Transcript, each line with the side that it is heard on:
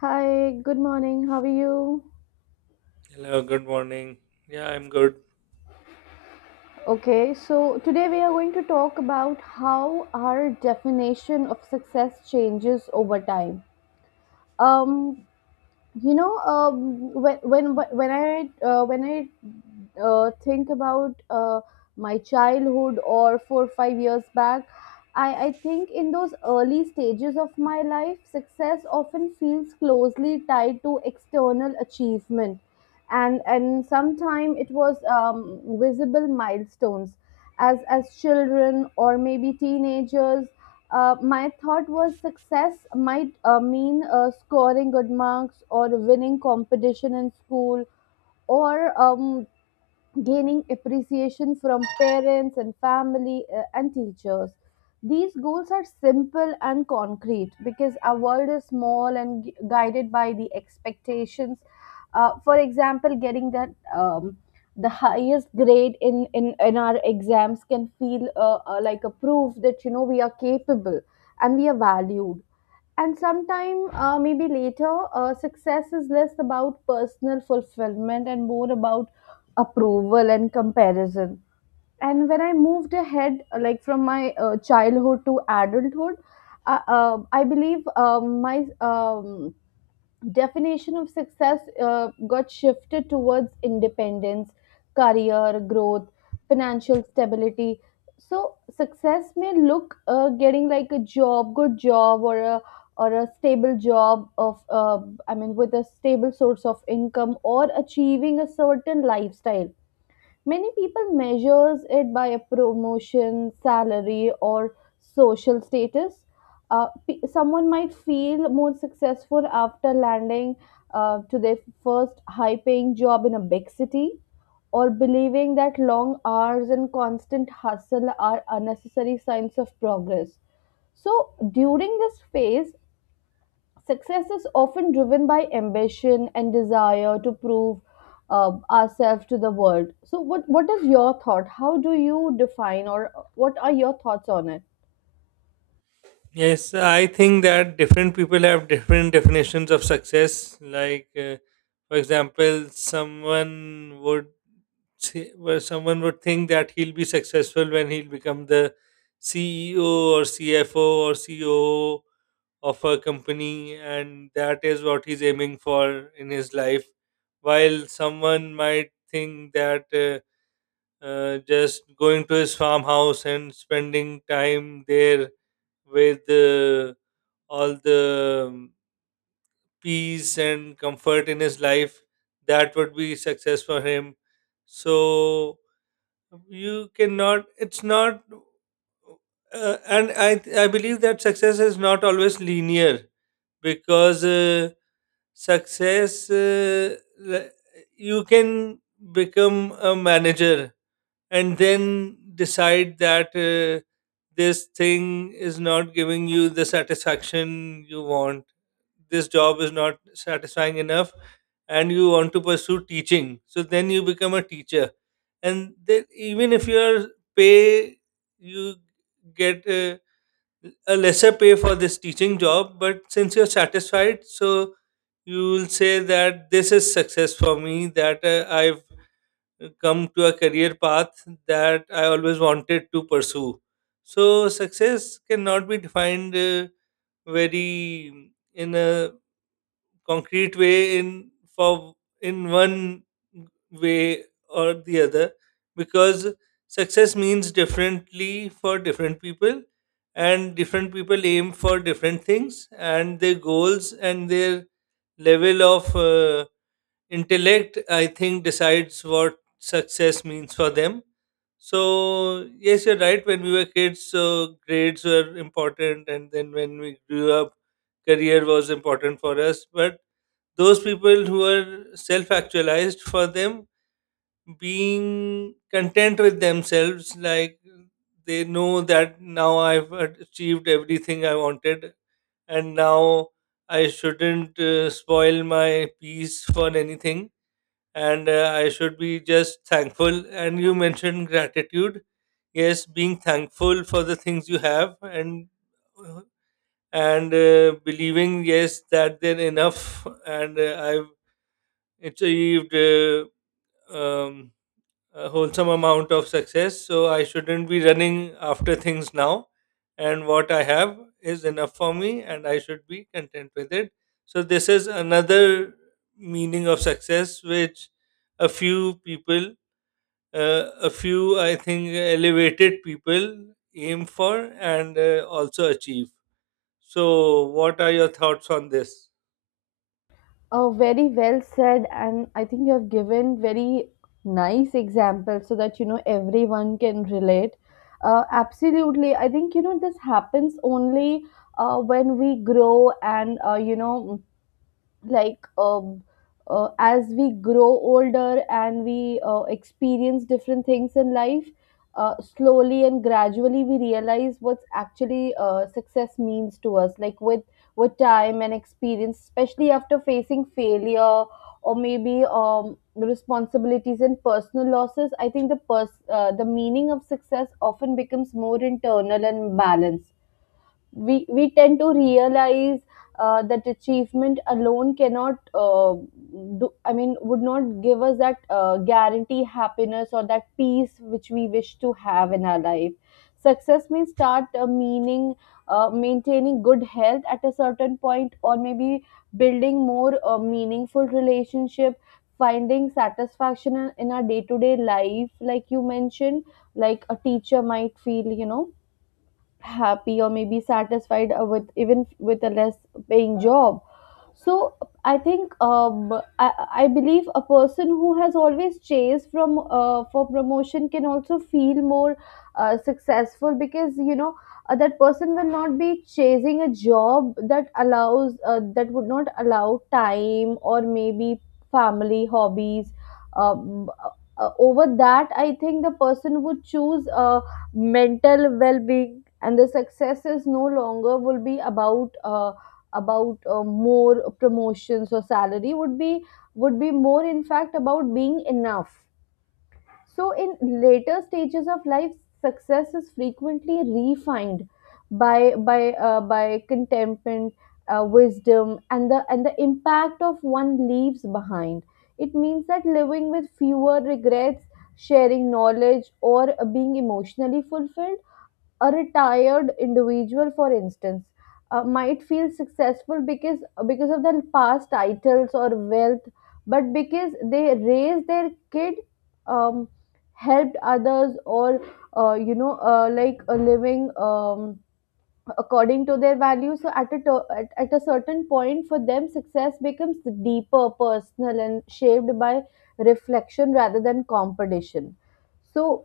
left: Hi, good morning. How are you?
right: Hello, good morning. Yeah, I'm good.
left: Okay, so today we are going to talk about how our definition of success changes over time. Um, when I think about my childhood or 4 or 5 years back. I think in those early stages of my life success often feels closely tied to external achievement, and sometimes it was visible milestones. As children or maybe teenagers, my thought was success might mean scoring good marks or winning competition in school, or gaining appreciation from parents and family and teachers. These goals are simple and concrete because our world is small and guided by the expectations. For example, getting that the highest grade in our exams can feel like a proof that, you know, we are capable and we are valued. And sometime maybe later, success is less about personal fulfillment and more about approval and comparison. And when I moved ahead, like from my childhood to adulthood, I believe my definition of success got shifted towards independence, career growth, financial stability. So success may look getting like a job, good job, or a stable job of I mean with a stable source of income, or achieving a certain lifestyle. Many people measures it by a promotion, salary, or social status. Someone might feel more successful after landing to their first high-paying job in a big city, or believing that long hours and constant hustle are unnecessary signs of progress. So during this phase, success is often driven by ambition and desire to prove ourselves to the world. So, what is your thought? How do you define, or what are your thoughts on it?
right: Yes, I think that different people have different definitions of success. Like, for example, someone would say, well, someone would think that he'll be successful when he'll become the CEO or CFO or CEO of a company, and that is what he's aiming for in his life. While someone might think that. Just going to his farmhouse and spending time there with all the peace and comfort in his life, that would be success for him. So you cannot, it's not, and I believe that success is not always linear because success, you can become a manager and then decide that this thing is not giving you the satisfaction you want, this job is not satisfying enough and you want to pursue teaching, so then you become a teacher. And then even if your pay, you get a lesser pay for this teaching job, but since you're satisfied, so you will say that this is success for me, that I've come to a career path that I always wanted to pursue. So success cannot be defined very in a concrete way in for in one way or the other because success means differently for different people, and different people aim for different things and their goals and their level of intellect, I think, decides what success means for them. So yes, you're right, when we were kids, so grades were important, and then when we grew up, career was important for us. But those people who are self actualized, for them, being content with themselves, like they know that now I've achieved everything I wanted, and now I shouldn't spoil my peace for anything, and I should be just thankful. And you mentioned gratitude. Yes, being thankful for the things you have, and and believing, yes, that they're enough, and I've achieved um, a wholesome amount of success. So I shouldn't be running after things now. And what I have is enough for me, and I should be content with it. So this is another meaning of success, which a few people, a few, I think, elevated people aim for, and also achieve. So what are your thoughts on this?
left: Very well said, and I think you have given very nice examples so that, you know, everyone can relate. Absolutely, I think, you know, this happens only when we grow, and like um, as we grow older and we experience different things in life. Slowly and gradually we realize what's actually success means to us, like with time and experience, especially after facing failure or maybe responsibilities and personal losses. I think the meaning of success often becomes more internal and balanced. We tend to realize that achievement alone cannot do I mean would not give us that guarantee happiness or that peace which we wish to have in our life. Success may start meaning maintaining good health at a certain point, or maybe building more meaningful relationship, finding satisfaction in our day-to-day life, like you mentioned. Like a teacher might feel, you know, happy or maybe satisfied with, even with a less paying job. So I think I believe a person who has always chased from for promotion can also feel more successful because, you know, that person will not be chasing a job that allows that would not allow time or maybe family hobbies. um, Over that I think the person would choose mental well-being, and the success is no longer will be about more promotions or salary, would be more in fact about being enough. So in later stages of life success is frequently refined by contentment, wisdom, and the impact of one leaves behind. It means that living with fewer regrets, sharing knowledge, or being emotionally fulfilled. A retired individual, for instance, might feel successful, because of their past titles or wealth, but because they raised their kid, um, helped others, or like a living according to their values. So at at a certain point for them, success becomes deeper, personal, and shaped by reflection rather than competition. So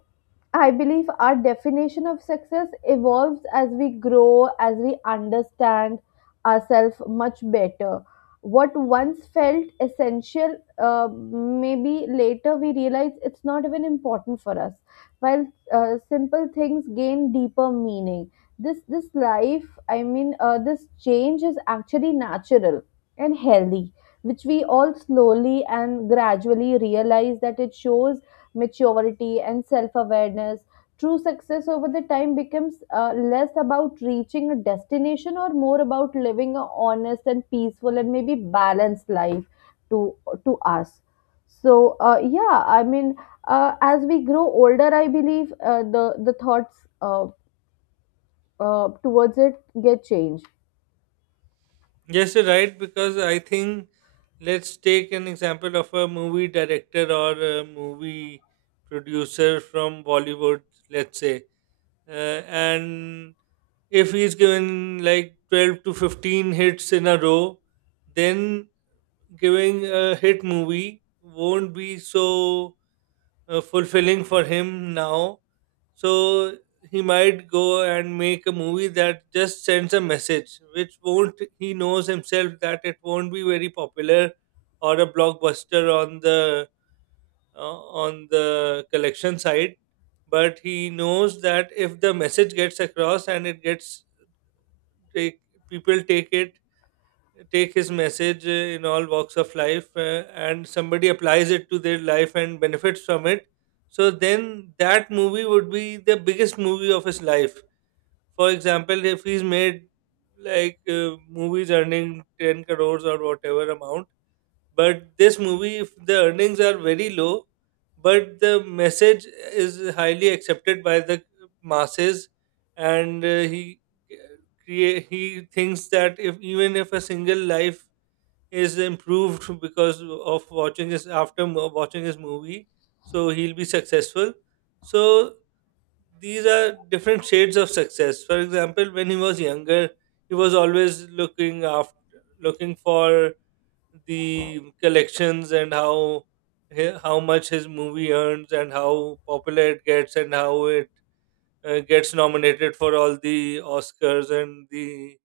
left: I believe our definition of success evolves as we grow, as we understand ourselves much better. What once felt essential, maybe later we realize it's not even important for us, while simple things gain deeper meaning. This life, this change is actually natural and healthy, which we all slowly and gradually realize, that it shows maturity and self awareness. True success over the time becomes less about reaching a destination or more about living a honest and peaceful and maybe balanced life, to to us. So yeah, I mean, as we grow older, I believe the thoughts uh, towards it get changed.
right: Yes, you're right, because I think, let's take an example of a movie director or a movie producer from Bollywood, let's say, uh, and if he's given like 12 to 15 hits in a row, then giving a hit movie won't be so fulfilling for him now. So he might go and make a movie that just sends a message, which won't, he knows himself that it won't be very popular or a blockbuster on the collection side. But he knows that if the message gets across, and it gets take, people take it, take his message in all walks of life, and somebody applies it to their life and benefits from it, so then that movie would be the biggest movie of his life. For example, if he's made like movies earning 10 crores or whatever amount, but this movie, if the earnings are very low but the message is highly accepted by the masses, and he create, he thinks that if even if a single life is improved because of watching his after mo- watching his movie, so he'll be successful. So these are different shades of success. For example, when he was younger, he was always looking after, looking for the collections and how he- how much his movie earns and how popular it gets and how it gets nominated for all the Oscars and the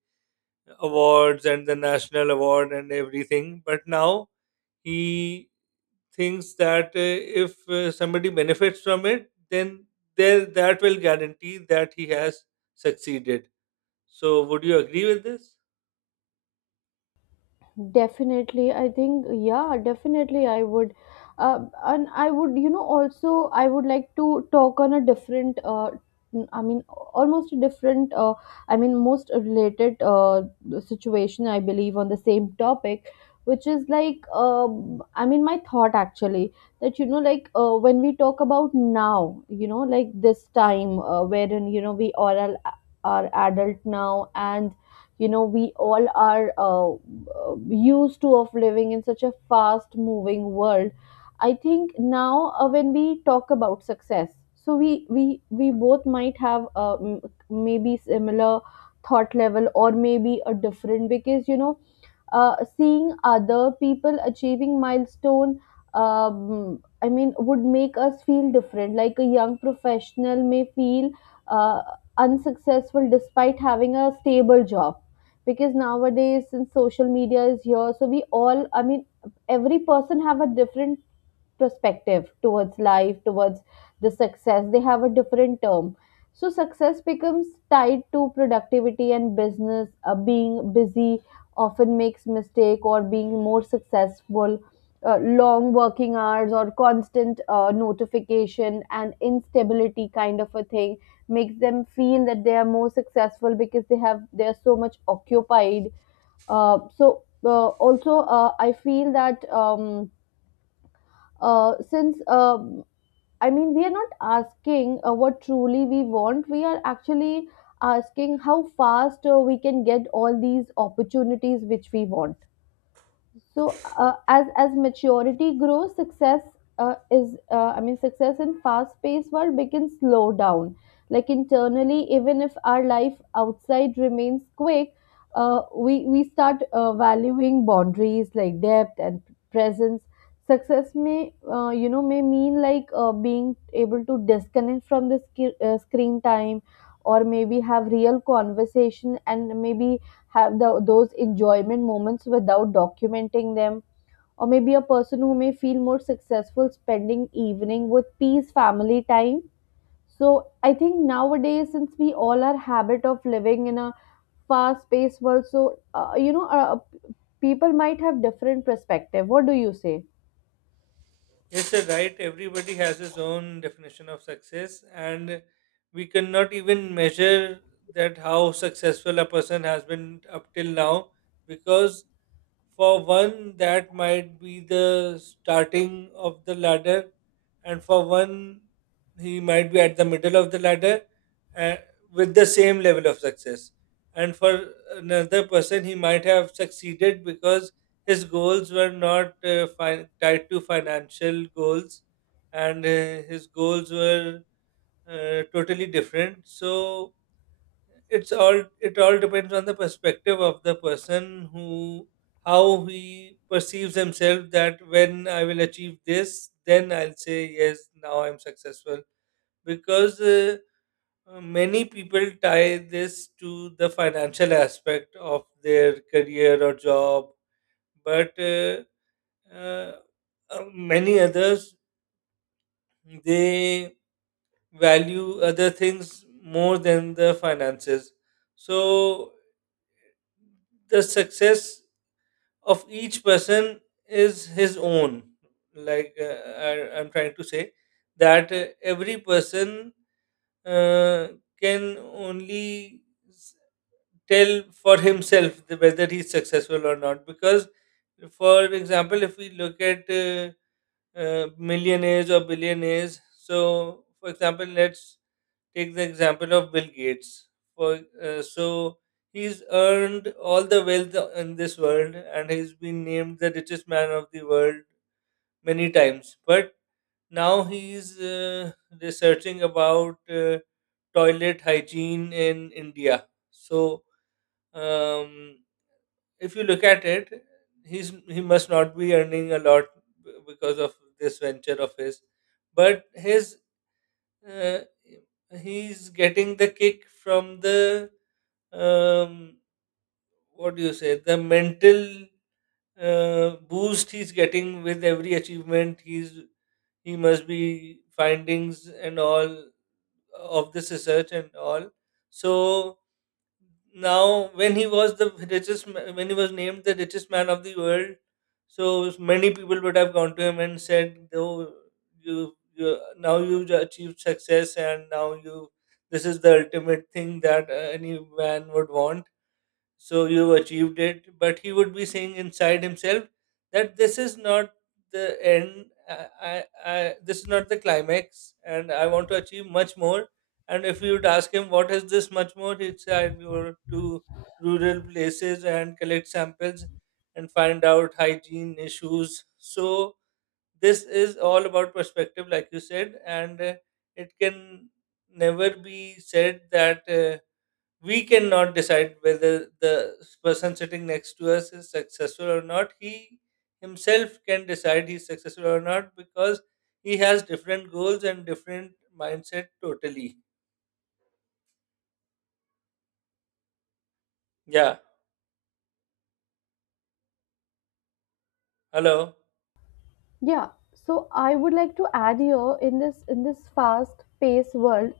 right: awards and the national award and everything. But now he thinks that if somebody benefits from it, then there that will guarantee that he has succeeded. So would you agree with this?
left: Definitely, I think, yeah, definitely I would, uh, and I would, you know, also I would like to talk on a different I mean almost a different I mean most related situation I believe on the same topic, which is like I mean my thought actually that, you know, like when we talk about now, you know, like this time wherein, you know, we all are adult now, and you know we all are used to of living in such a fast moving world. I think now when we talk about success, so we both might have maybe similar thought level or maybe a different, because you know seeing other people achieving milestone I mean would make us feel different. Like a young professional may feel uh, unsuccessful despite having a stable job, because nowadays since social media is here, so we all, I mean, every person have a different perspective towards life, towards the success. They have a different term. So success becomes tied to productivity and business. Being busy often makes mistake or being more successful. Long working hours or constant notification and instability kind of a thing makes them feel that they are more successful because they have they are so much occupied. So also I feel that. Since I mean we are not asking what truly we want. We are actually asking how fast we can get all these opportunities which we want. So as maturity grows, success is I mean success in fast paced world begins slow down, like internally, even if our life outside remains quick. uh, we start valuing boundaries like depth and presence. Success may, you know, may mean like being able to disconnect from the screen time, or maybe have real conversation, and maybe have those enjoyment moments without documenting them, or maybe a person who may feel more successful spending evening with peace family time. So I think nowadays since we all are habit of living in a fast paced world, so people might have different perspective. What do you say?
right: Yes sir, right, everybody has his own definition of success, and we cannot even measure that how successful a person has been up till now, because for one, that might be the starting of the ladder, and for one, he might be at the middle of the ladder uh, with the same level of success. And for another person, he might have succeeded because his goals were not tied to financial goals, and his goals were totally different. So, it's all, it all depends on the perspective of the person, who how he perceives himself, that when I will achieve this, then I'll say yes, now I'm successful. Because many people tie this to the financial aspect of their career or job, but uh, many others, they value other things more than the finances. So the success of each person is his own, like I'm trying to say that every person uh, can only s- tell for himself the- whether he's successful or not. Because for example, if we look at millionaires or billionaires, so for example, let's take the example of Bill Gates. For So he's earned all the wealth in this world, and he's been named the richest man of the world many times. But now he's researching about toilet hygiene in India. So um, if you look at it, he's he must not be earning a lot because of this venture of his. But his, uh, he's getting the kick from the um, what do you say, the mental boost he's getting with every achievement he's, he must be findings and all of this research and all. So now, when he was the richest when he was named the richest man of the world, so many people would have gone to him and said, oh, you, now you've achieved success, and now you, this is the ultimate thing that any man would want, so you've achieved it. But he would be saying inside himself that this is not the end. This is not the climax, and I want to achieve much more. And if you would ask him what is this much more, he'd say, I go to rural places and collect samples and find out hygiene issues. So this is all about perspective, like you said, and it can never be said that we cannot decide whether the person sitting next to us is successful or not. He himself can decide he's successful or not, because he has different goals and different mindset totally. Yeah. Hello.
left: Yeah, so I would like to add here, in this fast-paced world,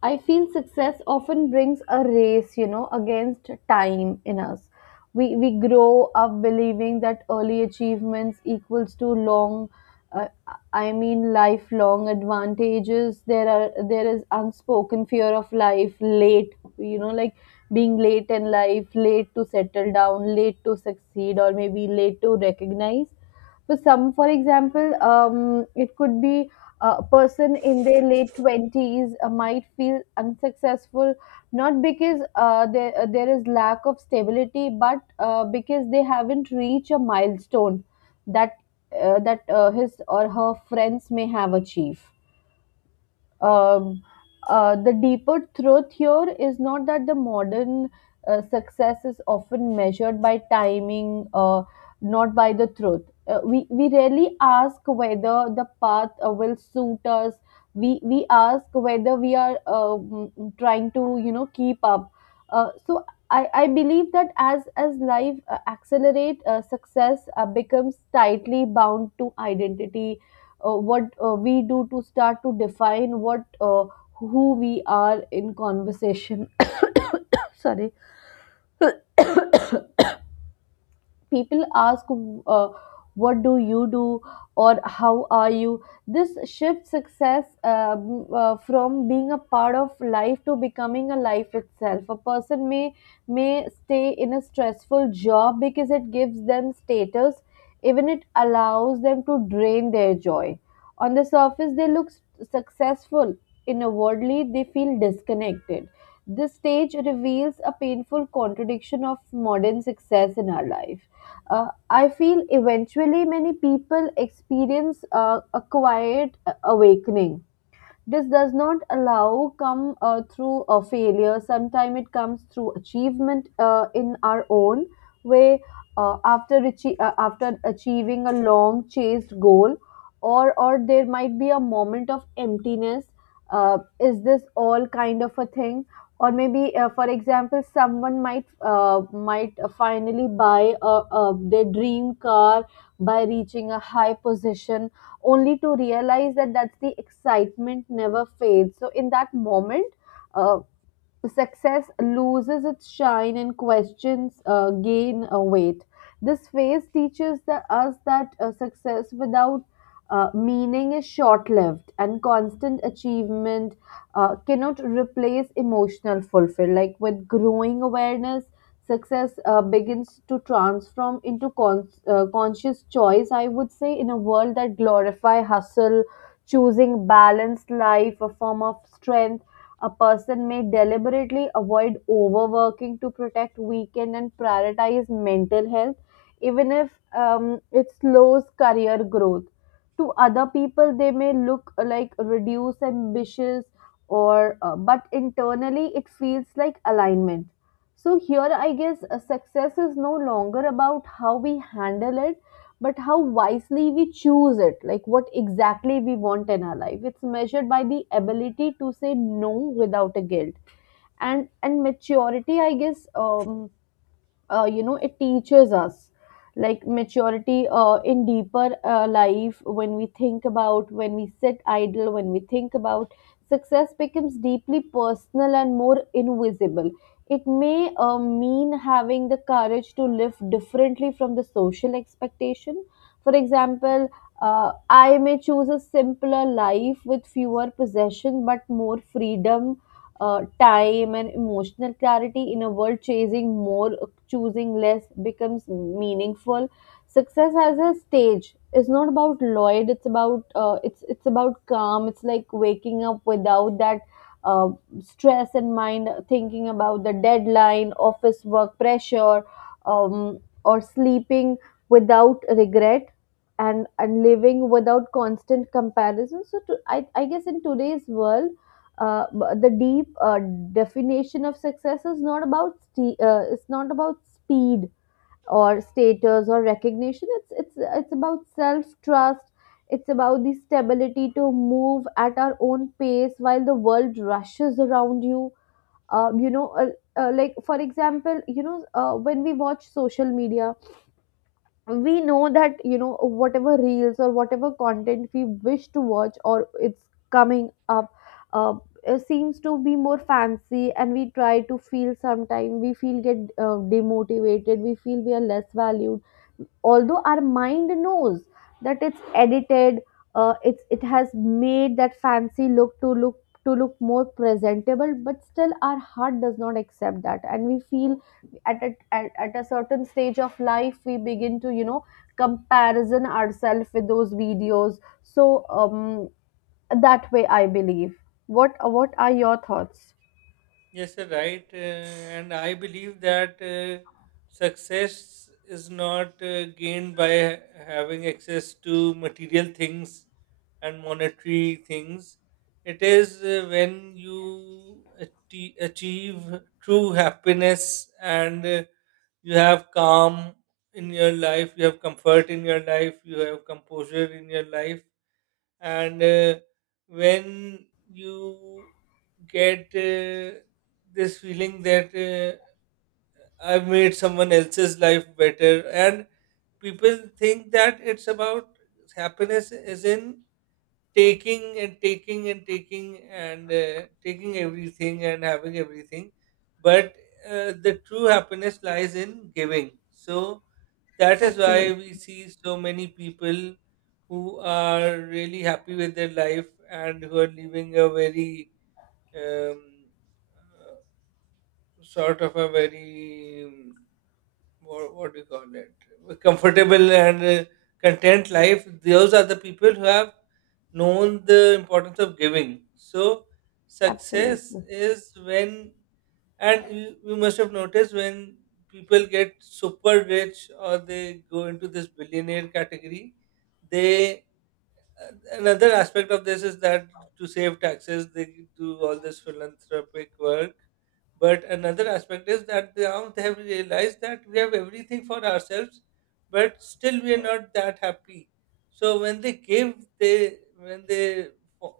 left: I feel success often brings a race, you know, against time in us. We grow up believing that early achievements equals to long, uh, I mean lifelong advantages. There is unspoken fear of life late, you know, like being late in life, late to settle down, late to succeed, or maybe late to recognize, for some. For example, it could be a person in their late 20s might feel unsuccessful, not because there is lack of stability but because they haven't reached a milestone that his or her friends may have achieved. um, the deeper truth here is not that the modern success is often measured by timing, not by the truth. We rarely ask whether the path will suit us. We ask whether we are trying to, you know, keep up. So I believe that as life accelerate, success becomes tightly bound to identity. What we do to start to define what, who we are in conversation. Sorry. People ask, uh, what do you do, or how are you? This shifts success um, from being a part of life to becoming a life itself. A person may stay in a stressful job because it gives them status, even it allows them to drain their joy. On the surface they successful, inwardly they feel disconnected. This stage reveals a painful contradiction of modern success in our life. I feel eventually many people experience a quiet awakening. This does not allow come through a failure. Sometimes it comes through achievement in our own way. After achieving a long chased goal, or there might be a moment of emptiness. Is this all kind of a thing? Or maybe, for example, someone might finally buy their dream car by reaching a high position only to realize that that's the excitement never fades. So in that moment, uh, success loses its shine and questions gain weight. This phase teaches us that success without meaning is short lived, and constant achievement cannot replace emotional fulfillment. Like with growing awareness, success begins to transform into conscious choice, I would say. In a world that glorify hustle, choosing balanced life, a form of strength, a person may deliberately avoid overworking to protect weekend and prioritize mental health, even if it slows career growth. To other people, they may look like reduced, ambitious, or but internally it feels like alignment. So here, I guess success is no longer about how we handle it but how wisely we choose it, like what exactly we want in our life. It's measured by the ability to say no without a guilt, and maturity, I guess. You know, it teaches us, like maturity in deeper life, when we think about, when we sit idle, when we think about success becomes deeply personal and more invisible. It may mean having the courage to live differently from the social expectation. For example, I may choose a simpler life with fewer possessions but more freedom, time and emotional clarity. In a world chasing more, choosing less becomes meaningful. Success as a stage is not about Lloyd. It's about it's about calm. It's like waking up without that uh, stress in mind, thinking about the deadline, office work pressure, um, or sleeping without regret, and living without constant comparison. So I guess in today's world, the deep definition of success is not about ste- it's not about speed or status or recognition. It's about self trust. It's about the stability to move at our own pace while the world rushes around you. You know Like, for example, when we watch social media, we know that, you know, whatever reels or whatever content we wish to watch, or it's coming up, uh, it seems to be more fancy and we try to feel, sometime we feel get demotivated, we feel we are less valued, although our mind knows that it's edited. It has made that fancy look to look, to look more presentable, but still our heart does not accept that and we feel at at a certain stage of life we begin to, you know, comparison ourselves with those videos. So, that way I believe. What are your thoughts?
right: Yes, you're right. And I believe that success is not gained by having access to material things and monetary things. It is when you achieve true happiness, and you have calm in your life, you have comfort in your life, you have composure in your life, and when you get this feeling that I've made someone else's life better. And people think that it's about happiness, as in taking and taking and taking and taking everything and having everything, but the true happiness lies in giving. So that is why
left: Absolutely.
right: we see so many people who are really happy with their life and who are living a very um, uh, sort of a very what do you call it a comfortable and content life. Those are the people who have known the importance of giving. So success
left: Absolutely.
right: is when, and you must have noticed, when people get super rich or they go into this billionaire category, they, another aspect of this is that to save taxes, they do all this philanthropic work. But another aspect is that they, now they have realized that we have everything for ourselves, but still we are not that happy. So when they give, they when they, fo-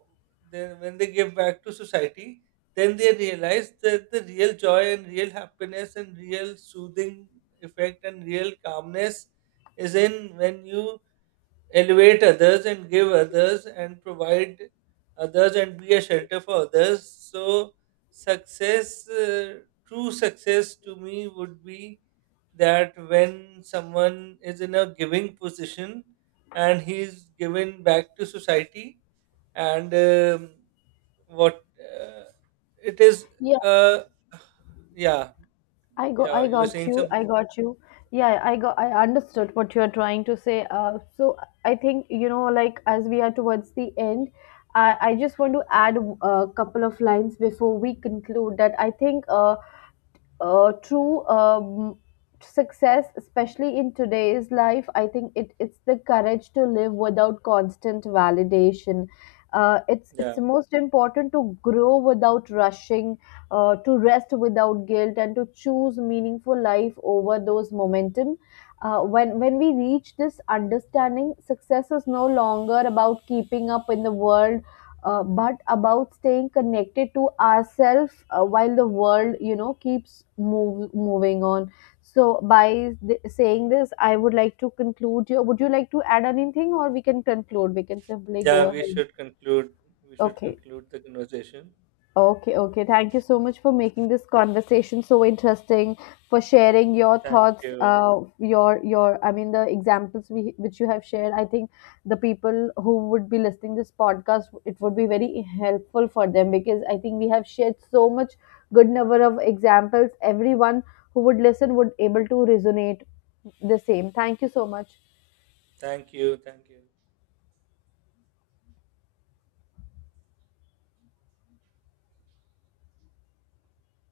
right: they when they give back to society, then they realize that the real joy and real happiness and real soothing effect and real calmness is in when you elevate others and give others and provide others and be a shelter for others. So, success, true success to me would be that when someone is in a giving position and he's given back to society, and what it is,
left: Yeah.
right: uh, yeah,
left: i go
right: yeah,
left: i
right: you were
left: got
right: saying
left: you, I
right: something?
left: got you. Yeah, I got, I understood what you're trying to say. So I think, you know, like as we are towards the end, I just want to add a couple of lines before we conclude that I think true success, especially in today's life, I think it's the courage to live without constant validation.
right: Yeah,
left: It's most important to grow without rushing, to rest without guilt, and to choose meaningful life over those momentum. When we reach this understanding, success is no longer about keeping up in the world, but about staying connected to ourselves while the world, you know, keeps moving on. Saying this, I would like to conclude. Your, would you like to add anything, or we can conclude, we can simply go
right: yeah, we
left: ahead?
right: should conclude. We should
left: Okay.
right: conclude the conversation.
left: Okay, okay. Thank you so much for making this conversation so interesting, for sharing your
right: Thank
left: thoughts,
right: you.
left: your I mean, the examples we which you have shared. I think the people who would be listening this podcast, it would be very helpful for them because I think we have shared so much good number of examples. Everyone who would listen would able to resonate the same. Thank you so much.
right: Thank you. Thank you.